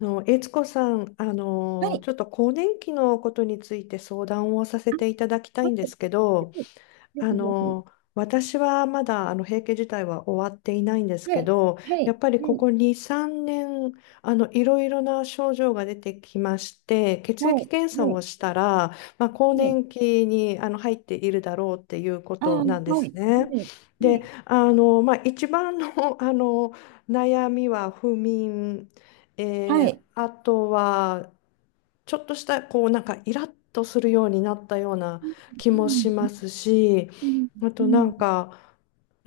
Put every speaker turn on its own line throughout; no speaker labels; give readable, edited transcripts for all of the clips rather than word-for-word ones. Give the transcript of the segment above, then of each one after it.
悦子さん、
はい。
ちょっと更年期のことについて相談をさせていただきた
は
い
い。
んで
は
すけど、
い。ぜ
あ
ひぜひ。
の、私はまだ閉経自体は終わっていないんです
は
け
い。
ど、
は
や
い。
っぱりこ
はい。
こ2、3年、いろいろな症状が出てきまして、
は
血液検査を
い。
したら、まあ、更
はい。
年期に入っているだろうっていうこ
ああ。
と
はい。
なんですね。
はい。は
で、
い。
まあ、一番の、あの悩みは不眠、
はい。
あとは、ちょっとしたこうなんかイラッとするようになったような
う
気もしま
ん。
すし、
うん。
あ
う
とな
ん。
んか、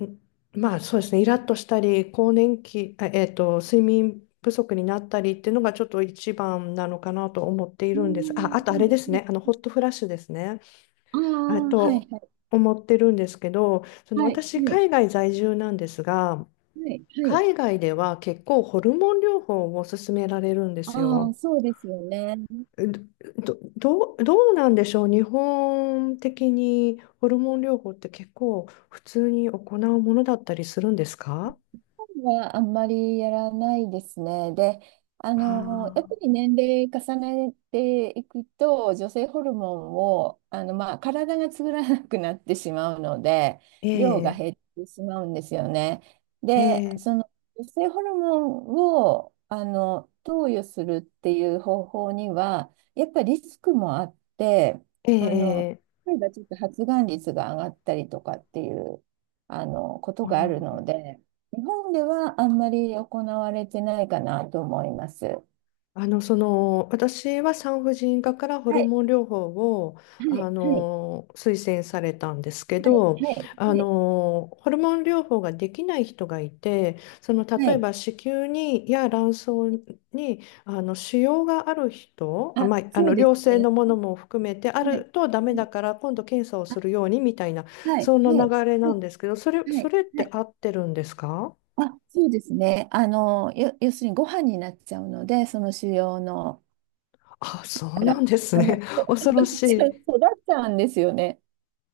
んまあそうですね、イラッとしたり、更年期、睡眠不足になったりっていうのがちょっと一番なのかなと思ってい
う
るんです。あ、あとあれです
ん。
ね、ホットフラッシュですね。
あ
えっ
あ。はい。
と、
はい。
思ってるんですけど、その
はい。
私、
はい。
海外在住なんですが、
はい。はい。
海外では結構ホルモン療法を勧められるんです
ああ、
よ。
そうですよね。
どうなんでしょうね。日本的にホルモン療法って結構普通に行うものだったりするんですか？
はあんまりやらないですね。で、やっぱ
ああ、
り年齢重ねていくと、女性ホルモンを、まあ、体が作らなくなってしまうので、
ー、え
量が
え、
減ってしまうんですよね。
え
で、
え、
その女性ホルモンを、投与するっていう方法には、やっぱりリスクもあって、
え
あの、
え、ええ、
例えばちょっと発がん率が上がったりとかっていう、こと
あ
があるの
ー。
で、日本ではあんまり行われてないかなと思います。は
その、私は産婦人科からホルモ
い、
ン療法を、
はい、はい、
推薦されたんですけ
はい、は
ど、
い、はい、
ホルモン療法ができない人がいて、その、
は
例え
い。
ば子宮に、や卵巣に、腫瘍がある人、あ、
あ、
まあ、
そうです
良性
ね。
のものも含めて、あ
はい、
るとダメ
は
だ
い。
から、今度検査を
あ、
するように、みたいな、
はい、は
そんな
い、
流れ
は
なん
い、
ですけど、
は
そ
い。
れっ
は
て
い。
合ってるんですか？
あ、そうですね。要するにご飯になっちゃうので、その腫瘍の、
あ、そう
あら、
なんです
あの、
ね。恐
育
ろ
っ
し
ちゃう
い。
育っちゃうんですよね。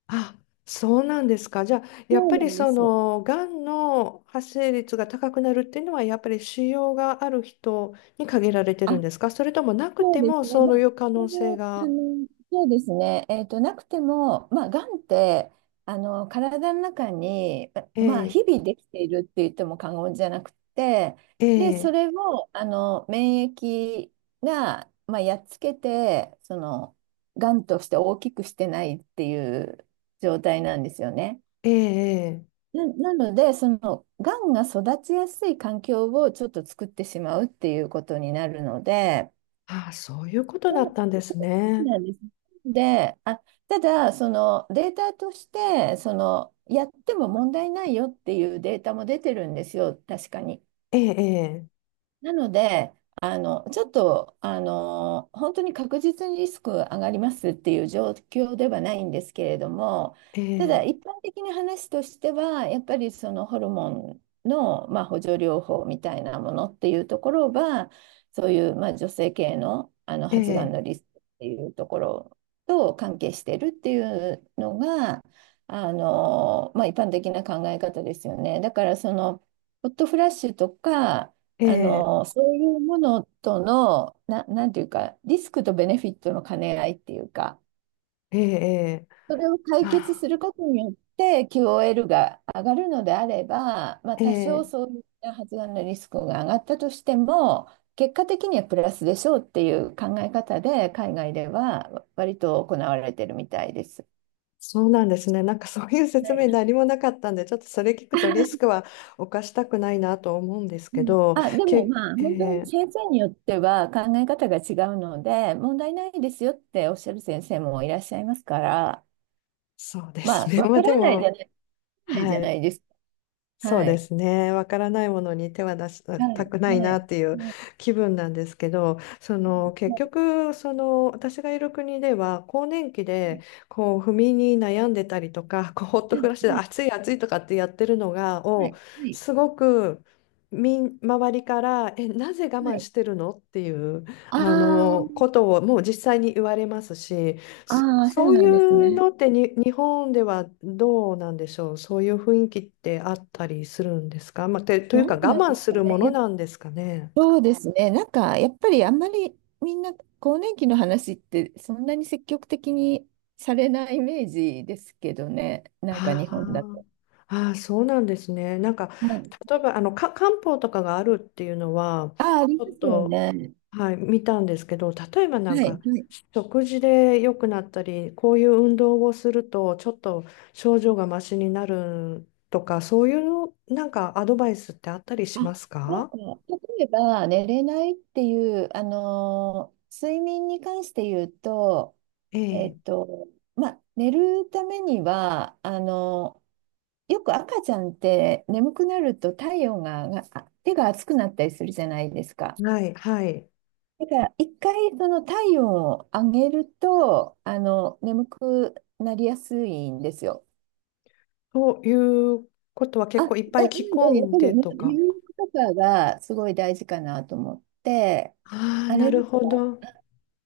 あ、そうなんですか。じゃあ、やっ
そう
ぱ
な
り
んで
そ
す。
の、がんの発生率が高くなるっていうのは、やっぱり腫瘍がある人に限られてる
あ、
んですか？それともなく
そう
て
で
も、
すね。
そ
ま
う
あ、
いう
こ
可
こ
能性
も
が。
そうですね。なくても、まあ、がんって、体の中に、
え
まあ、
え、
日々できているって言っても過言じゃなくて、
え
で、そ
え、
れを、免疫が、まあ、やっつけて、その、がんとして大きくしてないっていう状態なんですよね。
ええ、ええ。
なので、その、がんが育ちやすい環境をちょっと作ってしまうっていうことになるので、
ああ、そういうことだったんです
そう
ね。
なんです。で、あ、ただ、そのデータとして、そのやっても問題ないよっていうデータも出てるんですよ、確かに。
ええ、
なので、ちょっと、本当に確実にリスク上がりますっていう状況ではないんですけれども、
ええ、
た
え
だ
え、
一般的な話としては、やっぱりそのホルモンの、まあ、補助療法みたいなものっていうところは、そういう、まあ、女性系の、
え
発がん
え、
のリスクっていうところと関係してるっていうのが、まあ、一般的な考え方ですよね。だからそのホットフラッシュとか
ええ、
そういうものとの、なんていうか、リスクとベネフィットの兼ね合いっていうか、
ええ、ええ、
それを解
ま
決す
あ、
ることによって QOL が上がるのであれば、まあ、多少
ええ。
そういった発がんのリスクが上がったとしても、結果的にはプラスでしょうっていう考え方で、海外では割と行われてるみたいです。
そうなんですね。なんかそういう
は
説
い、
明何もなかったんで、ちょっとそれ聞くとリスクは犯したくないなと思うんです
う
け
ん。
ど、
あ、でも
け、
まあ、
え
本当に
ー
先生によっては考え方が違うので、問題ないですよっておっしゃる先生もいらっしゃいますから、
そうです
まあ、
ね。まあでも、
わからないじゃ
は
な
い。
いですか。
そう
は
で
い。
すね。わからないものに手は出し
は
た
い。
くない
は
な
い。
っていう
はい。
気分なんですけど、その結
は
局、その私がいる国では、更年期でこう不眠に悩んでたりとか、こうホッ
い。
ト
はい。
フラッシュで
はい。
暑い暑いとかってやってるのが、
はい。はい。
すごく周りから、え、なぜ我
は
慢
い。
してるのっていうあ
あ
のことをもう実際に言われますし、
あ、ああ、そ
そ
う
う
な
い
んです
う
ね。
のってに日本ではどうなんでしょう。そういう雰囲気ってあったりするんですか。まあ、とい
ど
うか
う
我
なんで
慢
す
す
か
るも
ね。い
の
や、
なんですかね。
そうですね。なんか、やっぱりあんまりみんな更年期の話ってそんなに積極的にされないイメージですけどね。なんか
あ
日本だ
ー、
と。
あー、そうなんですね。なんか
はい。
例えばあのか漢方とかがあるっていうのは
ああ、あり
ち
ま
ょっ
すよ
と、
ね。
はい、見たんですけど、例えばなん
はい。
か
はい。
食事で良くなったり、こういう運動をするとちょっと症状がマシになるとか、そういうなんかアドバイスってあったり
あ。
します
なん
か？
か、例えば、寝れないっていう、睡眠に関して言うと、
え
えっ
え、
と、まあ、寝るためには、よく赤ちゃんって眠くなると体温が、が、あ手が熱くなったりするじゃないですか。
はい、はい。
だから、一回その体温を上げると、眠くなりやすいんですよ。
ということは
あ、
結構いっぱい
な
着
ん
込
で、やっ
ん
ぱ
で
りね、
とか。
入浴とかがすごい大事かなと思って、
ああ、
あ
な
れで
る
す
ほ
か、
ど。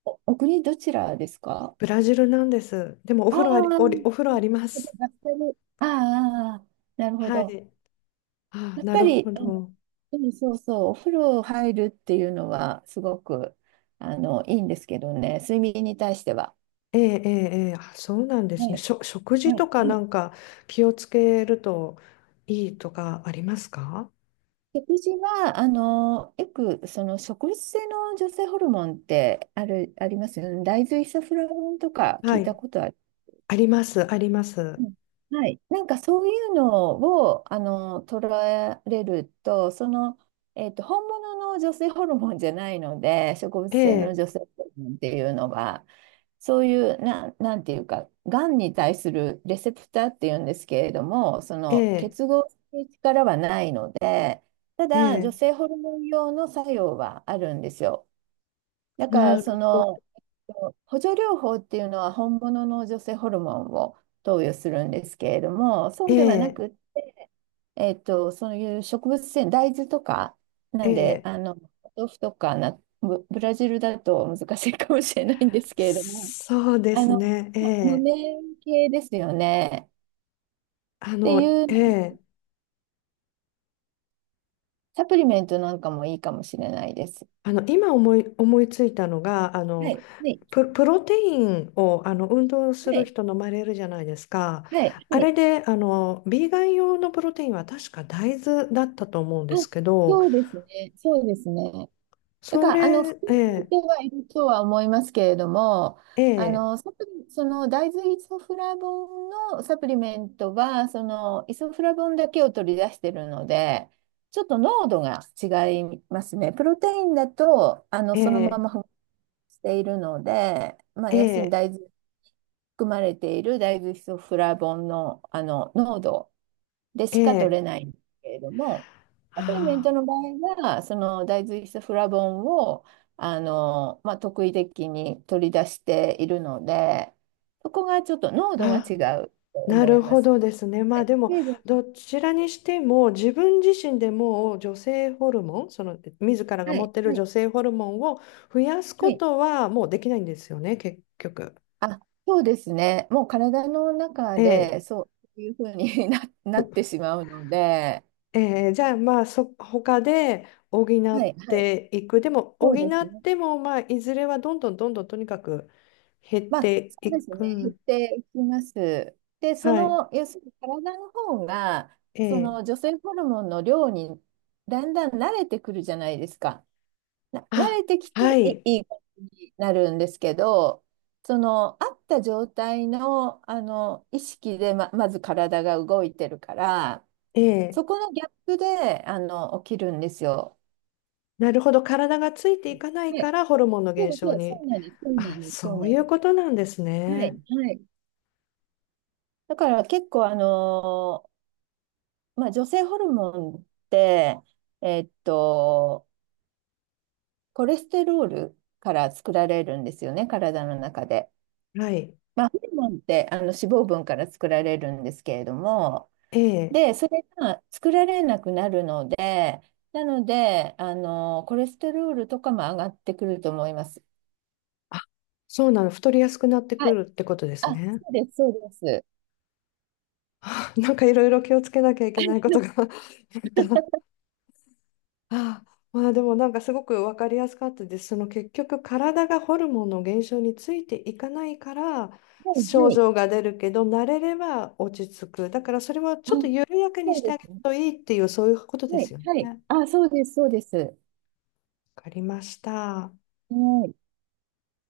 お国どちらですか？
ブラジルなんです。でも
ああー、
お風呂あります。
やっぱり。ああ、なるほ
は
ど。
い。ああ、
やっ
な
ぱ
る
り、
ほど。
うん。そうそう、お風呂入るっていうのはすごくいいんですけどね、睡眠に対しては。
ええ、ええ、ええ。あ、そうなんで
は
すね。
い、
食事
は
と
い、
か
は
な
い。
んか気をつけるといいとかありますか？
食事は、よく、その植物性の女性ホルモンってある、ありますよね。大豆イソフラボンとか聞
は
いた
い。
ことあ。
あります、ありま
う
す。
ん。はい。なんかそういうのを、捉えれると、本物の女性ホルモンじゃないので、植物
え
性の
え、
女性ホルモンっていうのは、そういう、なんていうか、がんに対するレセプターっていうんですけれども、そ
え
の
え、
結合する力はないので、た
え
だ、女
え、
性ホルモン用の作用はあるんですよ。だから
な
そ
るほ
の
ど。
補助療法っていうのは本物の女性ホルモンを投与するんですけれども、そ
え
うではな
え、
く、そういう植物性、大豆とか、な
え
んで、
え、
お豆腐とかな、ブラジルだと難しいかもしれないんですけれども、
そうで
あ
す
の、
ね。え
ま
え。
豆系ですよね。っていう
ええ、
サプリメントなんかもいいかもしれないです。
今思い、思いついたのが、
はい、はい、
プロテインを、運動す
は
る
い、
人飲まれるじゃないですか。
はい、は
あれ
い。
で、ビーガン用のプロテインは確か大豆だったと思うん
あ、
ですけど、
そうですね、そうですね。だ
そ
から、
れ、
含
え
まれ
え、
てはいるとは思いますけれども、
ええ、
サプリ、その大豆イソフラボンのサプリメントは、そのイソフラボンだけを取り出してるので、ちょっと濃度が違いますね。プロテインだと、
え
そのま
え、
ま含まれているので、まあ、
え
要するに
え、
大豆、含まれている大豆イソフラボンの、濃度で
え
しか取
え、
れないんですけれども、サプリメン
あ
トの場合は、その大豆イソフラボンをまあ、特異的に取り出しているので、そこがちょっと濃度が
あ、
違
あ。
うと
な
思い
る
ま
ほ
す。
どですね。ま
は
あ
い、
でも、
成分。
どちらにしても自分自身でもう女性ホルモン、その自らが
は
持っ
い、
てる
はい、
女性ホルモンを増やす
は
こ
い。
とはもうできないんですよね、結局。
あ、そうですね。もう体の中
ええ、
でそういうふうに なってしまうので、
ええ、じゃあまあ他で補
は
っ
い、はい、
ていく。でも
そ
補
うです
っ
ね。
てもまあいずれはどんどんどんどんとにかく減っ
まあ、
て
そう
い
です
く。う
ね、減っ
ん。
ていきます。で、
はい。
要するに体の方が、
え
そ
え。
の女性ホルモンの量にだんだん慣れてくるじゃないですか。な、慣
あ、
れてきて
は
い
い。
い、いい感じになるんですけど、その、あった状態の、意識でまず体が動いてるから、
ええ。
そこのギャップで、起きるんですよ。
なるほど、体がついていかない
は
か
い。
らホルモンの
そ
減
う
少
そう、そ
に。
うなんです、そうな
あ、
んです、そう
そう
な
い
ん
う
です。
ことなんです
は
ね。
い、はい。だから結構、まあ、女性ホルモンって、えっと、コレステロールから作られるんですよね、体の中で。
はい。
まあ、ホルモンって脂肪分から作られるんですけれども、
ええ。
で、それが作られなくなるので、なので、コレステロールとかも上がってくると思います。
あ、そうなの。太りやすくなって
は
く
い。
るってことで
あ、
すね。
そうです、そうです。
あ、なんかいろいろ気をつけなきゃいけないことが あった。あ、まあでもなんかすごく分かりやすかったです。その結局体がホルモンの減少についていかないから
はい、
症
はい。
状が出るけど慣れれば落ち着く。だからそれはちょ
う
っと
ん、
緩やかに
そ
して
う
あ
で
げる
すね。
といいっていうそういうことで
はい、
すよ
はい。
ね。
あ、そうです、そうです。は
わかりました。
い。